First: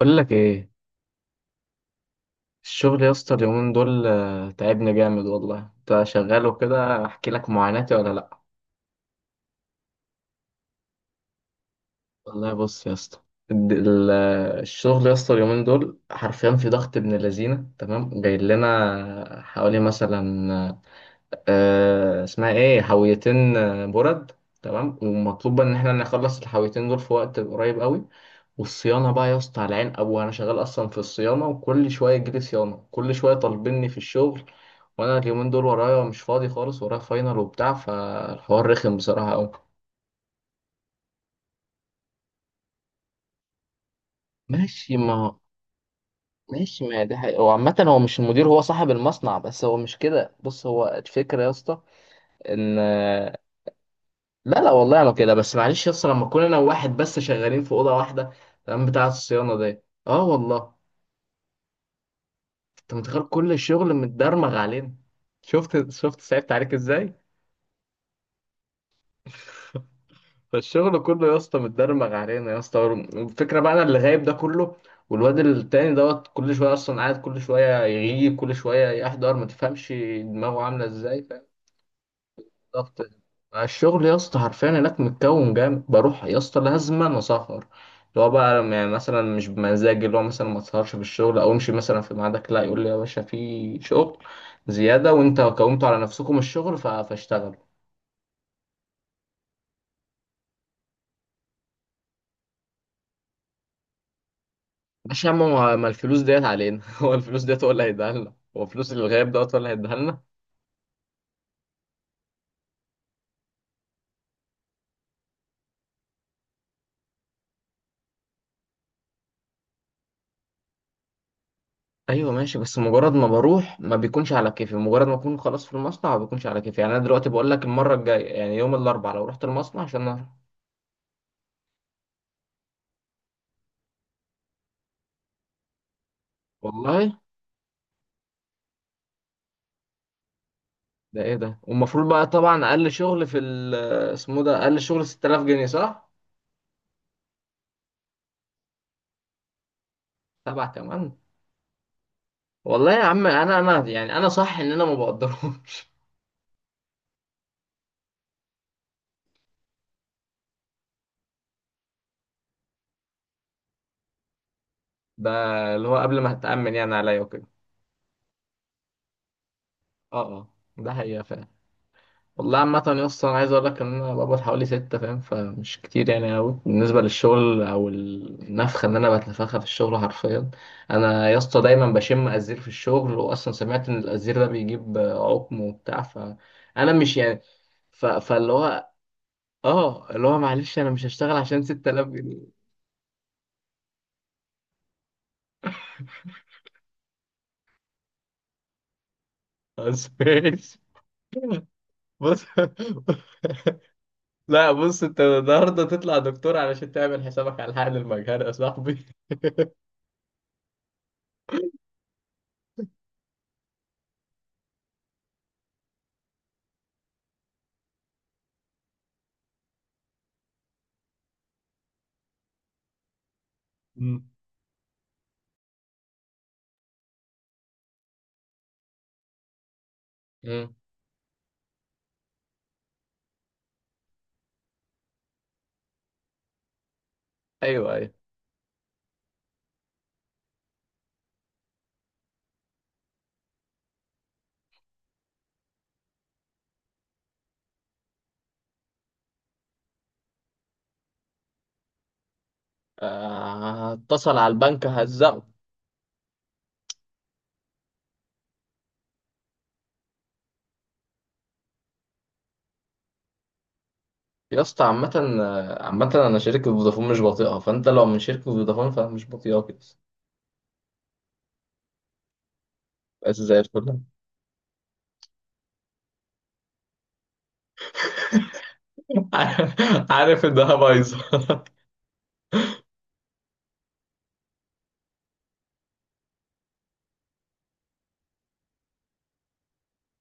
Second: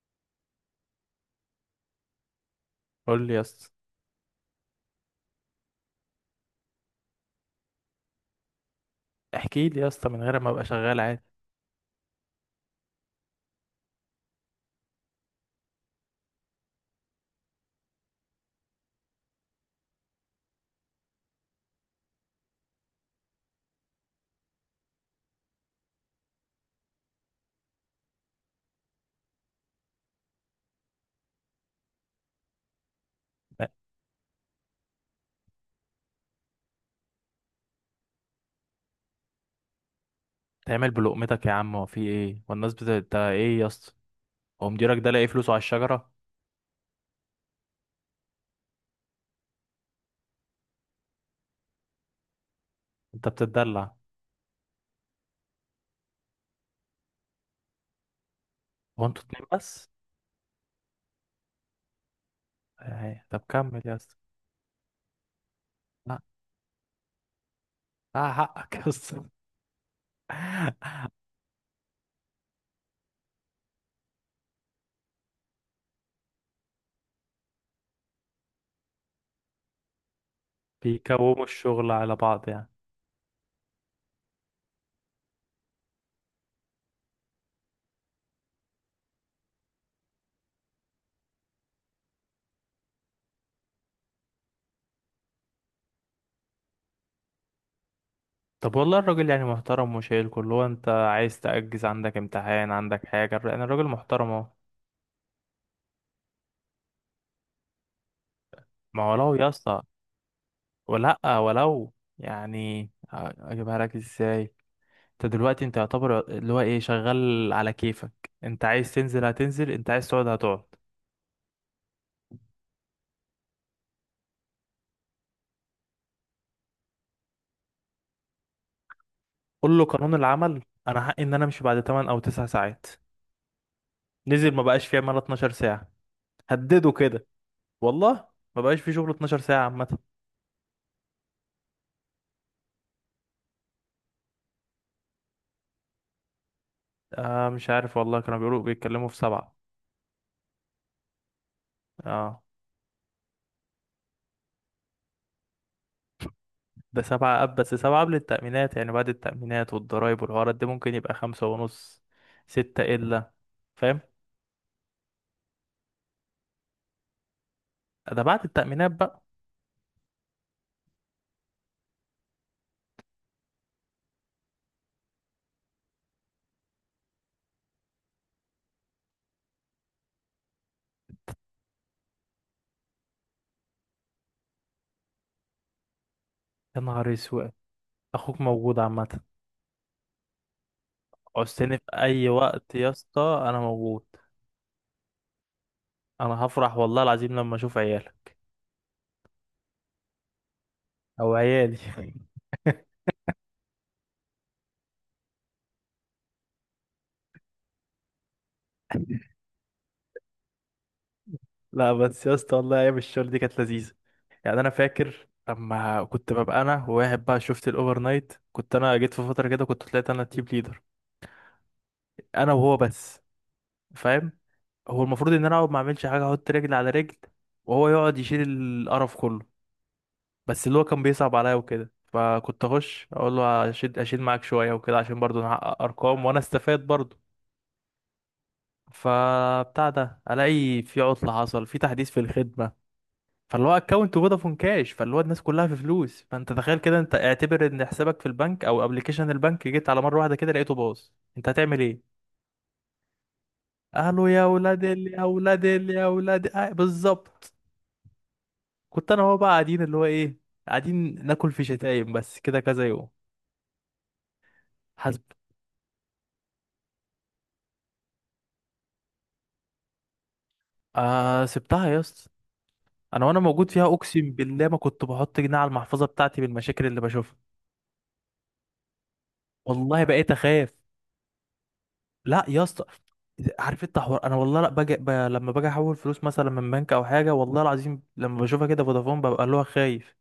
بقول لك ايه؟ الشغل يا قول اسطى لي يا اسطى. اليومين دول تعبني جامد والله. انت شغال وكده، احكي لك معاناتي ولا لا؟ احكي لي يا اسطى من غير ما ابقى شغال عادي. والله بص يا اسطى، الشغل يا اسطى اليومين دول حرفيا في ضغط ابن لذينه. تمام، جاي لنا حوالي مثلا اسمها ايه، حاويتين برد. تمام، ومطلوب ان احنا نخلص الحاويتين دول في وقت قريب قوي. والصيانة بقى يا اسطى على عين أبوه، أنا شغال أصلا في الصيانة، وكل شوية يجيلي صيانة، كل شوية لا، طالبيني في الشغل. وأنا اليومين دول ورايا مش فاضي خالص، ورايا فاينل وبتاع، فالحوار رخم بصراحة أوي. تعمل بلقمتك يا عم. هو في ايه والناس بت انت ايه يا اسطى؟ هو ماشي مديرك ده لاقي ما. فلوسه على الشجره؟ ماشي ما ده حقيقة. هو عامة هو مش المدير، هو صاحب المصنع، بس هو مش كده. بص، هو الفكرة يا اسطى إن انت بتتدلع. لا، والله أنا كده بس. معلش يا اسطى، لما أكون أنا وواحد بس شغالين في أوضة واحدة، تمام، هو بتاعة انتوا اتنين الصيانة دي. بس؟ أه والله. أنت متخيل ايه، طب كل كمل الشغل يا اسطى. متدرمغ علينا؟ شفت لا شفت صعبت عليك ازاي؟ لا حقك يا اسطى. فالشغل كله يا اسطى متدرمغ علينا يا اسطى. الفكره بقى انا اللي غايب ده كله، والواد التاني دوت كل شويه اصلا قاعد، كل شويه يغيب، كل شويه يحضر. ما تفهمش دماغه عامله ازاي، بيكوموا فاهم؟ الشغل على بعض يعني. ضغط الشغل يا اسطى حرفيا هناك متكون جامد. بروح يا اسطى لازما أنا اسهر، اللي هو بقى يعني مثلا مش بمزاجي، اللي هو مثلا ما تسهرش في الشغل او امشي مثلا في ميعادك. لا، يقول لي يا باشا في شغل زياده، وانت كونتوا على نفسكم الشغل، فاشتغلوا. طب والله الراجل يعني محترم وشايل كله. هو انت عايز تأجز؟ عندك امتحان، عندك حاجه؟ يعني الراجل محترم اهو. ماشي يا عم، ما الفلوس ديت علينا هو الفلوس ديت هو اللي هيديها لنا، هو فلوس ما الغياب ولو يا دوت هو اللي اسطى، هيديها لنا. ولا ولو، يعني اجيبها لك ازاي؟ انت دلوقتي انت يعتبر اللي هو ايه، شغال على كيفك. انت عايز تنزل هتنزل، انت عايز تقعد هتقعد. ايوه ماشي، بس مجرد ما بروح ما بيكونش على كيفي، مجرد ما اكون خلاص في المصنع ما بيكونش على كيفي. يعني انا دلوقتي بقول لك، المره الجايه يعني يوم الاربعاء لو رحت قول المصنع له عشان قانون أروح. العمل، انا حقي ان انا امشي بعد 8 او 9 ساعات. نزل، ما بقاش فيه عمال 12 ساعة. هدده والله كده. والله ما بقاش فيه شغل 12 ساعة عامة. ده ايه ده؟ والمفروض بقى طبعا اقل شغل في اسمه ده، اقل شغل 6000 جنيه، صح؟ آه مش عارف والله، كانوا بيقولوا بيتكلموا في سبعة. سبعة كمان؟ اه، والله يا عم انا، انا يعني انا صح ان انا ما بقدرهمش. ده سبعة أب. بس سبعة قبل التأمينات، يعني بعد التأمينات والضرايب والحوارات دي ممكن يبقى خمسة ونص، ستة إلا. فاهم؟ ده اللي هو قبل ما هتأمن يعني عليا وكده. ده بعد التأمينات بقى. اه اه، ده حقيقة فعلا. والله عامة يا اسطى أنا عايز أقول لك إن أنا بقبض حوالي ستة، فاهم؟ فمش كتير يعني أوي بالنسبة للشغل أو النفخة إن أنا بتنفخها في الشغل حرفيا. أنا يا اسطى دايما بشم أزير في الشغل، وأصلا سمعت إن الأزير ده بيجيب عقم وبتاع، يا فأنا نهار مش يعني أسود. ف... أخوك فاللي موجود هو عامة. آه اللي هو معلش أنا مش هشتغل عشان عوزتني في ستة آلاف اي جنيه وقت يا اسطى انا موجود. انا هفرح والله العظيم لما اشوف عيالك أسبوع. او عيالي. بص لا بص، أنت النهاردة تطلع دكتور علشان تعمل حسابك على حقن المجهر يا صاحبي. لا بس يا اسطى والله ايام الشغل دي كانت لذيذه. يعني انا فاكر لما كنت ببقى انا وواحد بقى، شفت الاوفر نايت؟ كنت انا جيت في فتره كده كنت طلعت انا تيم ليدر، انا وهو بس. مم. فاهم؟ هو المفروض ان انا اقعد ما اعملش حاجه، احط رجل على رجل وهو يقعد يشيل القرف كله. بس مم. اللي هو كان بيصعب عليا وكده، فكنت اخش اقول له اشيل اشيل معاك شويه وكده، عشان برضه نحقق ارقام وانا استفاد برضه. أيوه أيوه. فبتاع ده، الاقي في عطله، حصل في تحديث في الخدمه. فاللي هو اكونت فودافون كاش، فاللي هو الناس كلها في فلوس، فانت تخيل كده. انت اعتبر ان حسابك في البنك او ابلكيشن البنك، جيت على مره واحده كده لقيته باظ. انت هتعمل ايه؟ قالوا هتصل يا على ولاد البنك هزقه. آه، بالظبط. كنت انا هو بقى قاعدين اللي هو ايه، قاعدين ناكل في شتايم بس كده كذا يوم. يا اسطى عامة، حسب. عامة أنا شركة فودافون مش بطيئة، فأنت لو من شركة فودافون فمش بطيئة كده. آه، سبتها يا اسطى. انا بس وانا زي موجود فيها الفل اقسم بالله ما كنت بحط جنيه على المحفظه بتاعتي، بالمشاكل اللي بشوفها. والله بقيت عارف إنها اخاف. بايظة. لا يا اسطى. عارف انت حوار، انا والله لا لما باجي احول فلوس مثلا من بنك او حاجه، والله العظيم لما بشوفها كده فودافون ببقى اللي هو خايف.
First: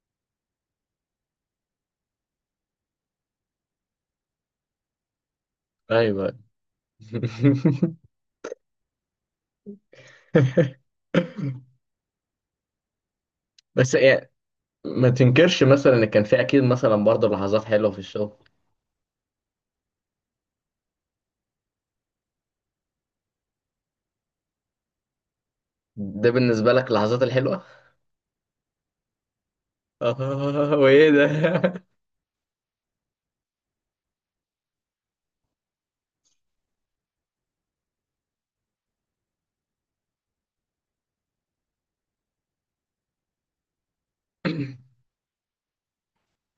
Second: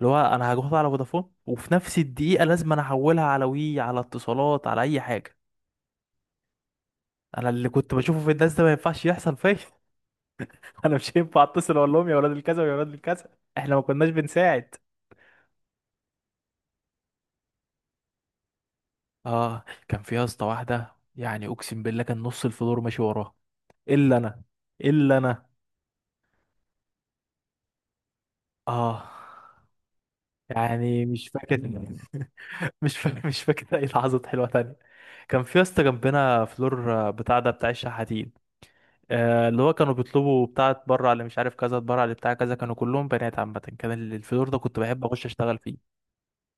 اللي هو انا هاخدها على فودافون وفي نفس الدقيقه لازم انا احولها على وي، على اتصالات، على اي حاجه. ايوه. انا اللي كنت بشوفه في الناس ده ما ينفعش يحصل فيا. انا مش هينفع اتصل اقول لهم يا ولاد الكذا ويا ولاد الكذا. احنا ما بس كناش يعني بنساعد. ما تنكرش مثلا ان كان في اكيد مثلا برضه لحظات حلوه في الشغل. اه، كان في يا اسطى واحده يعني اقسم بالله كان نص الفلور ماشي وراها، الا انا، الا انا. ده بالنسبه لك اللحظات الحلوه؟ اه. يعني وإيه ده؟ مش فاكر. مش فاكر. مش فاكر اي لحظات حلوه تانية. كان في يا اسطى جنبنا فلور بتاع ده بتاع الشحاتين، اللي هو كانوا بيطلبوا بتاع اتبرع اللي مش عارف كذا، اتبرع اللي بتاع كذا، كانوا كلهم بنات. عامه كان الفلور ده كنت بحب اخش اشتغل فيه.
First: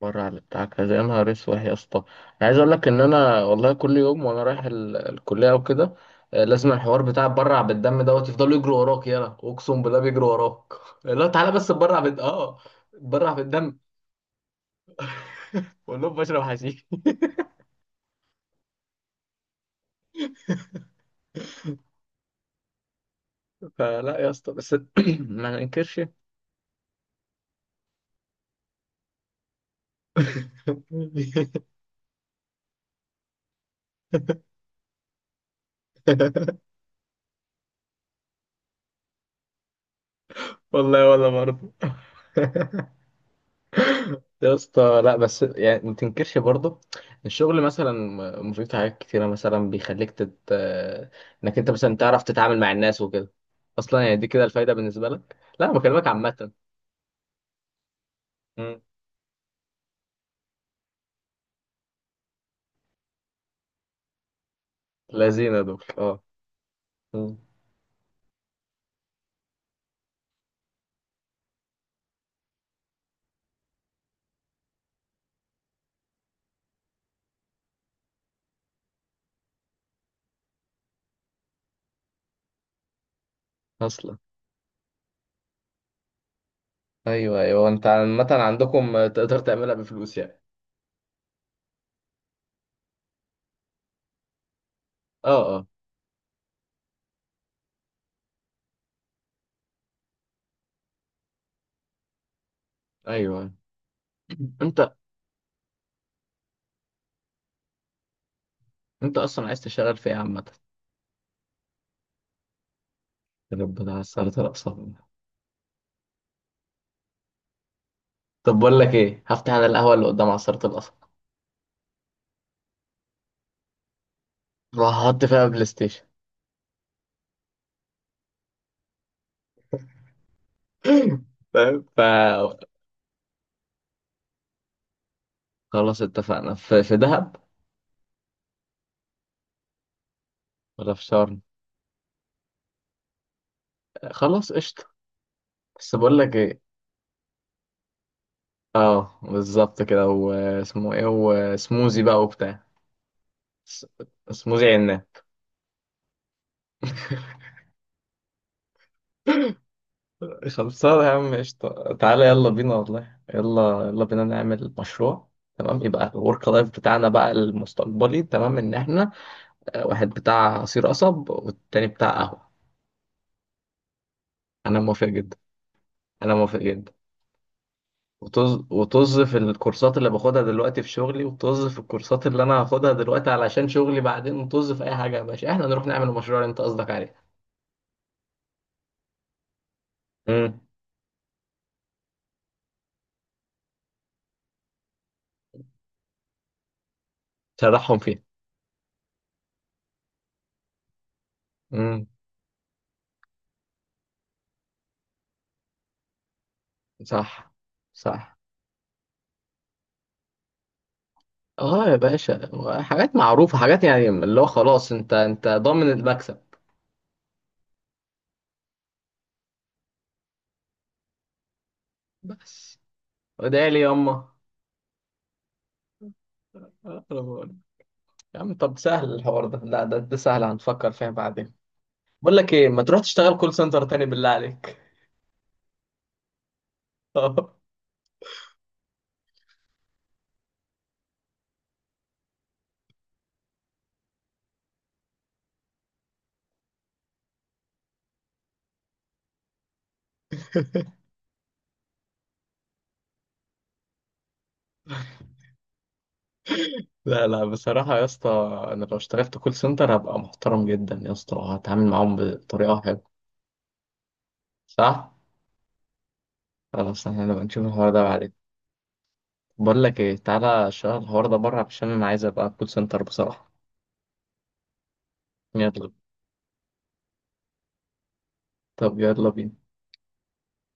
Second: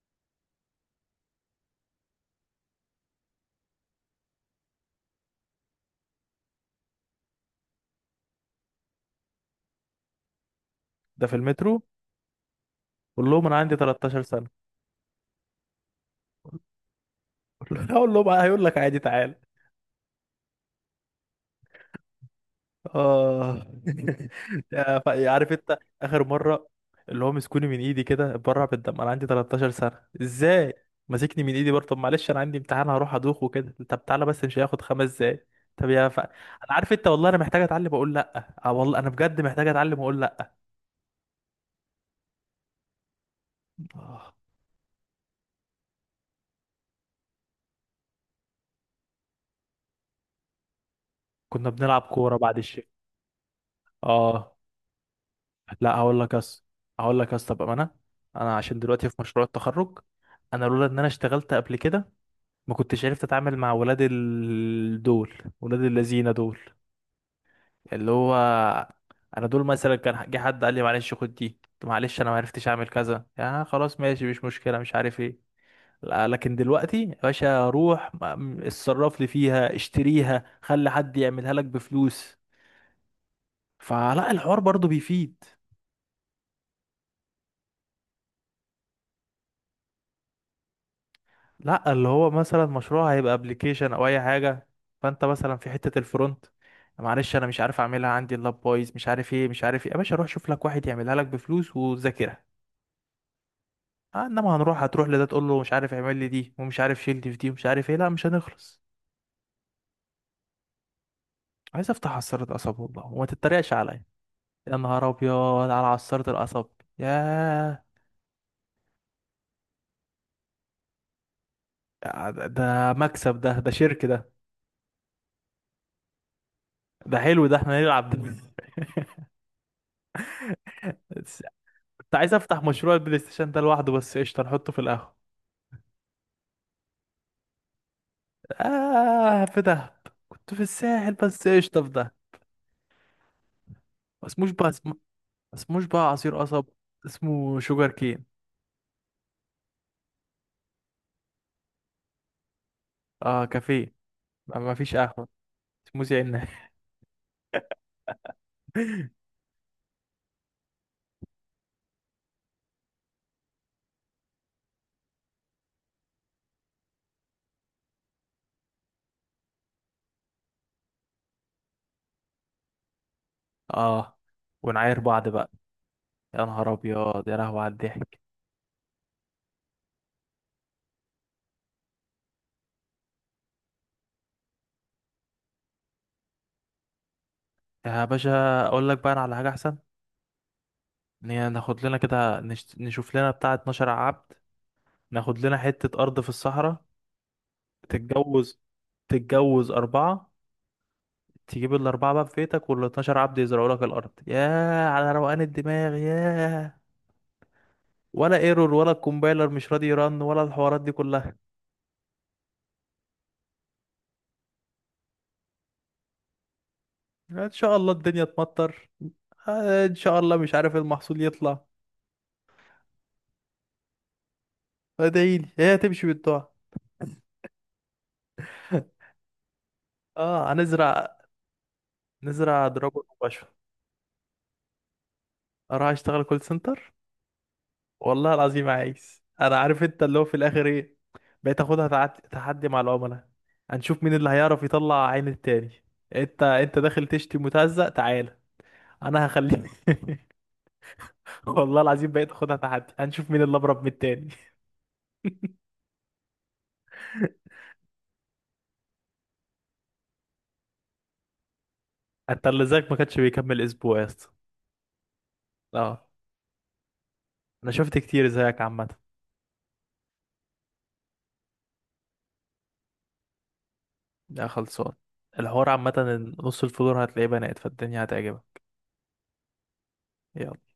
بره على بتاع كذا، يا نهار اسود يا اسطى، انا عايز اقول لك ان انا والله كل يوم وانا رايح الكليه او كده، لازم الحوار بتاع برع بالدم دوت يفضلوا يجروا وراك. يلا اقسم بالله بيجروا وراك لا ده في تعالى بس المترو. برع بال قول برع لهم انا عندي بالدم. 13 سنه. بقول لهم بشرب حشيش اقول لهم "آه، هيقول لك عادي تعال". اه. فلا يا اسطى بس عارف ما انت ننكرش. اخر مره، اللي هو مسكوني من ايدي كده اتبرع بالدم، انا عندي 13 سنه ازاي؟ ماسكني من ايدي برضه. طب معلش انا عندي امتحان هروح ادوخ وكده. طب تعالى بس، مش هياخد 5 دقايق. طب انا عارف انت، والله انا محتاج اتعلم اقول لا. اه والله انا بجد محتاج اتعلم اقول لا. والله ولا برضه. آه. يا اسطى لا، بس يعني ما تنكرش برضه. الشغل مثلا مفيد في حاجات كتيرة، مثلا بيخليك تت... آه، انك انت كنا مثلا بنلعب تعرف كوره بعد تتعامل مع الشيء. الناس وكده. اصلا يعني دي كده اه الفايدة بالنسبة لك. لا لا، بكلمك هقول لك عامة. يس. هقول لك يس. طب انا، انا عشان مم. دلوقتي في مشروع التخرج، انا لولا ان انا اشتغلت قبل كده ما كنتش عرفت اتعامل مع ولاد دول، لذينة ولاد دول اه. الذين دول. مم. اللي هو انا دول مثلا كان جه حد قال لي معلش خد دي، طب معلش انا ما عرفتش اعمل كذا، يا خلاص ماشي مش مشكله مش عارف ايه. لا، لكن دلوقتي يا باشا، روح اتصرف لي فيها، اشتريها، خلي حد يعملها لك بفلوس. اصلا. فلا، الحوار برضو بيفيد. ايوه ايوه. انت عامة عندكم تقدر تعملها بفلوس يعني. لا، اللي هو مثلا مشروع هيبقى ابلكيشن او اي حاجه، فانت اه مثلا اه. في حته الفرونت، معلش انا مش عارف اعملها، عندي اللاب بايظ، مش عارف ايه مش عارف ايه. يا باشا روح شوف لك واحد يعملها لك بفلوس وذاكرها. ايوه. آه، انما انت، هنروح، هتروح لده تقول له مش عارف اعمل لي دي، ومش عارف شيل دي في دي، ومش عارف ايه، لا مش هنخلص. انت اصلا عايز تشتغل في ايه عامة؟ عايز افتح عصاره قصب والله وما تتريقش ربنا عليا. عسلت الأقصى. يا نهار ابيض على عصاره القصب. ياه. طب بقول لك ايه، هفتح انا القهوة اللي قدام عصارة القصب، ده ده مكسب، ده ده شرك ده. وهحط فيها بلاي ستيشن. ده حلو ده، احنا نلعب ده. فاهم؟ كنت عايز فخلاص. افتح مشروع البلاي ستيشن ده لوحده، بس قشطه نحطه في القهوه. اتفقنا. في دهب آه في دهب. كنت في ولا في الساحل شرم؟ بس قشطة في دهب. ما اسموش خلاص بقى قشطة. ما اسموش بس بقى بقول لك عصير ايه، قصب. اسمه شوجر كين. اه بالظبط كده، واسمه ايه، وسموزي بقى وبتاع. اه س- كافيه. ما سموزي ما فيش عنا. قهوة. اسمه زي الناس. خلصانة يا عم، قشطة، تعالى يلا بينا، والله يلا يلا بينا نعمل مشروع. تمام، يبقى الورك لايف بتاعنا بقى المستقبلي، تمام، ان احنا واحد بتاع عصير قصب والتاني بتاع قهوة. اه، انا ونعاير موافق بعض جدا. بقى. انا يا موافق نهار جدا. ابيض يا لهوي على الضحك. وطز وطز في الكورسات اللي باخدها دلوقتي في شغلي، وطز في الكورسات اللي انا هاخدها دلوقتي علشان شغلي بعدين، وطز في اي حاجه. يا باشا، احنا نروح نعمل المشروع اللي انت قصدك عليه. يا باشا اقول لك بقى، أنا على حاجة احسن. امم. ان هي ناخد لنا كده نشوف لنا بتاع 12 عبد، ناخد لنا حتة ارض في الصحراء. تضحهم فيه. تتجوز، تتجوز أربعة، تجيب امم. الأربعة بقى في بيتك والاتناشر عبد يزرعوا لك الأرض. ياه على روقان الدماغ، ياه. صح. ولا صح. ايرور ولا الكومبايلر مش راضي يرن ولا الحوارات دي كلها. اه يا باشا، حاجات معروفه، حاجات يعني اللي هو خلاص انت، انت ضامن المكسب. ان شاء الله الدنيا تمطر، آه، ان شاء الله مش عارف إيه المحصول يطلع. بس وادعي لي ياما. ادعيلي هي تمشي بالدعاء. أنا بقول. يا عم طب سهل الحوار ده، لا ده, ده سهل، اه هنفكر فيها هنزرع، بعدين. بقول لك ايه، نزرع ما تروح دراجون تشتغل وبشر. كول سنتر تاني بالله عليك. اروح اشتغل كول سنتر؟ اه. والله العظيم عايز، انا عارف انت اللي هو في الاخر ايه. بقيت اخدها تحدي مع العملاء. هنشوف مين اللي هيعرف يطلع عين التاني. انت انت داخل تشتي متهزق، تعال انا هخليه. والله العظيم بقيت اخدها تحدي، هنشوف مين اللي ابرب من التاني. لا لا، بصراحة يا اسطى، أنا لو اشتغلت كول سنتر هبقى محترم جدا يا اسطى، هتعامل معاهم انت اللي بطريقة زيك ما كانش حلوة. بيكمل اسبوع يا اسطى. صح؟ اه. خلاص احنا نبقى نشوف انا الحوار شفت ده كتير بعدين. زيك عامه. بقول لك ايه، تعالى اشتغل الحوار ده بره، عشان أنا عايز أبقى كول سنتر بصراحة. يا خلصان الحوار يلا. عامه إن نص الفلور هتلاقيه بنات، فالدنيا هتعجبك. طب يلا بينا. يلا.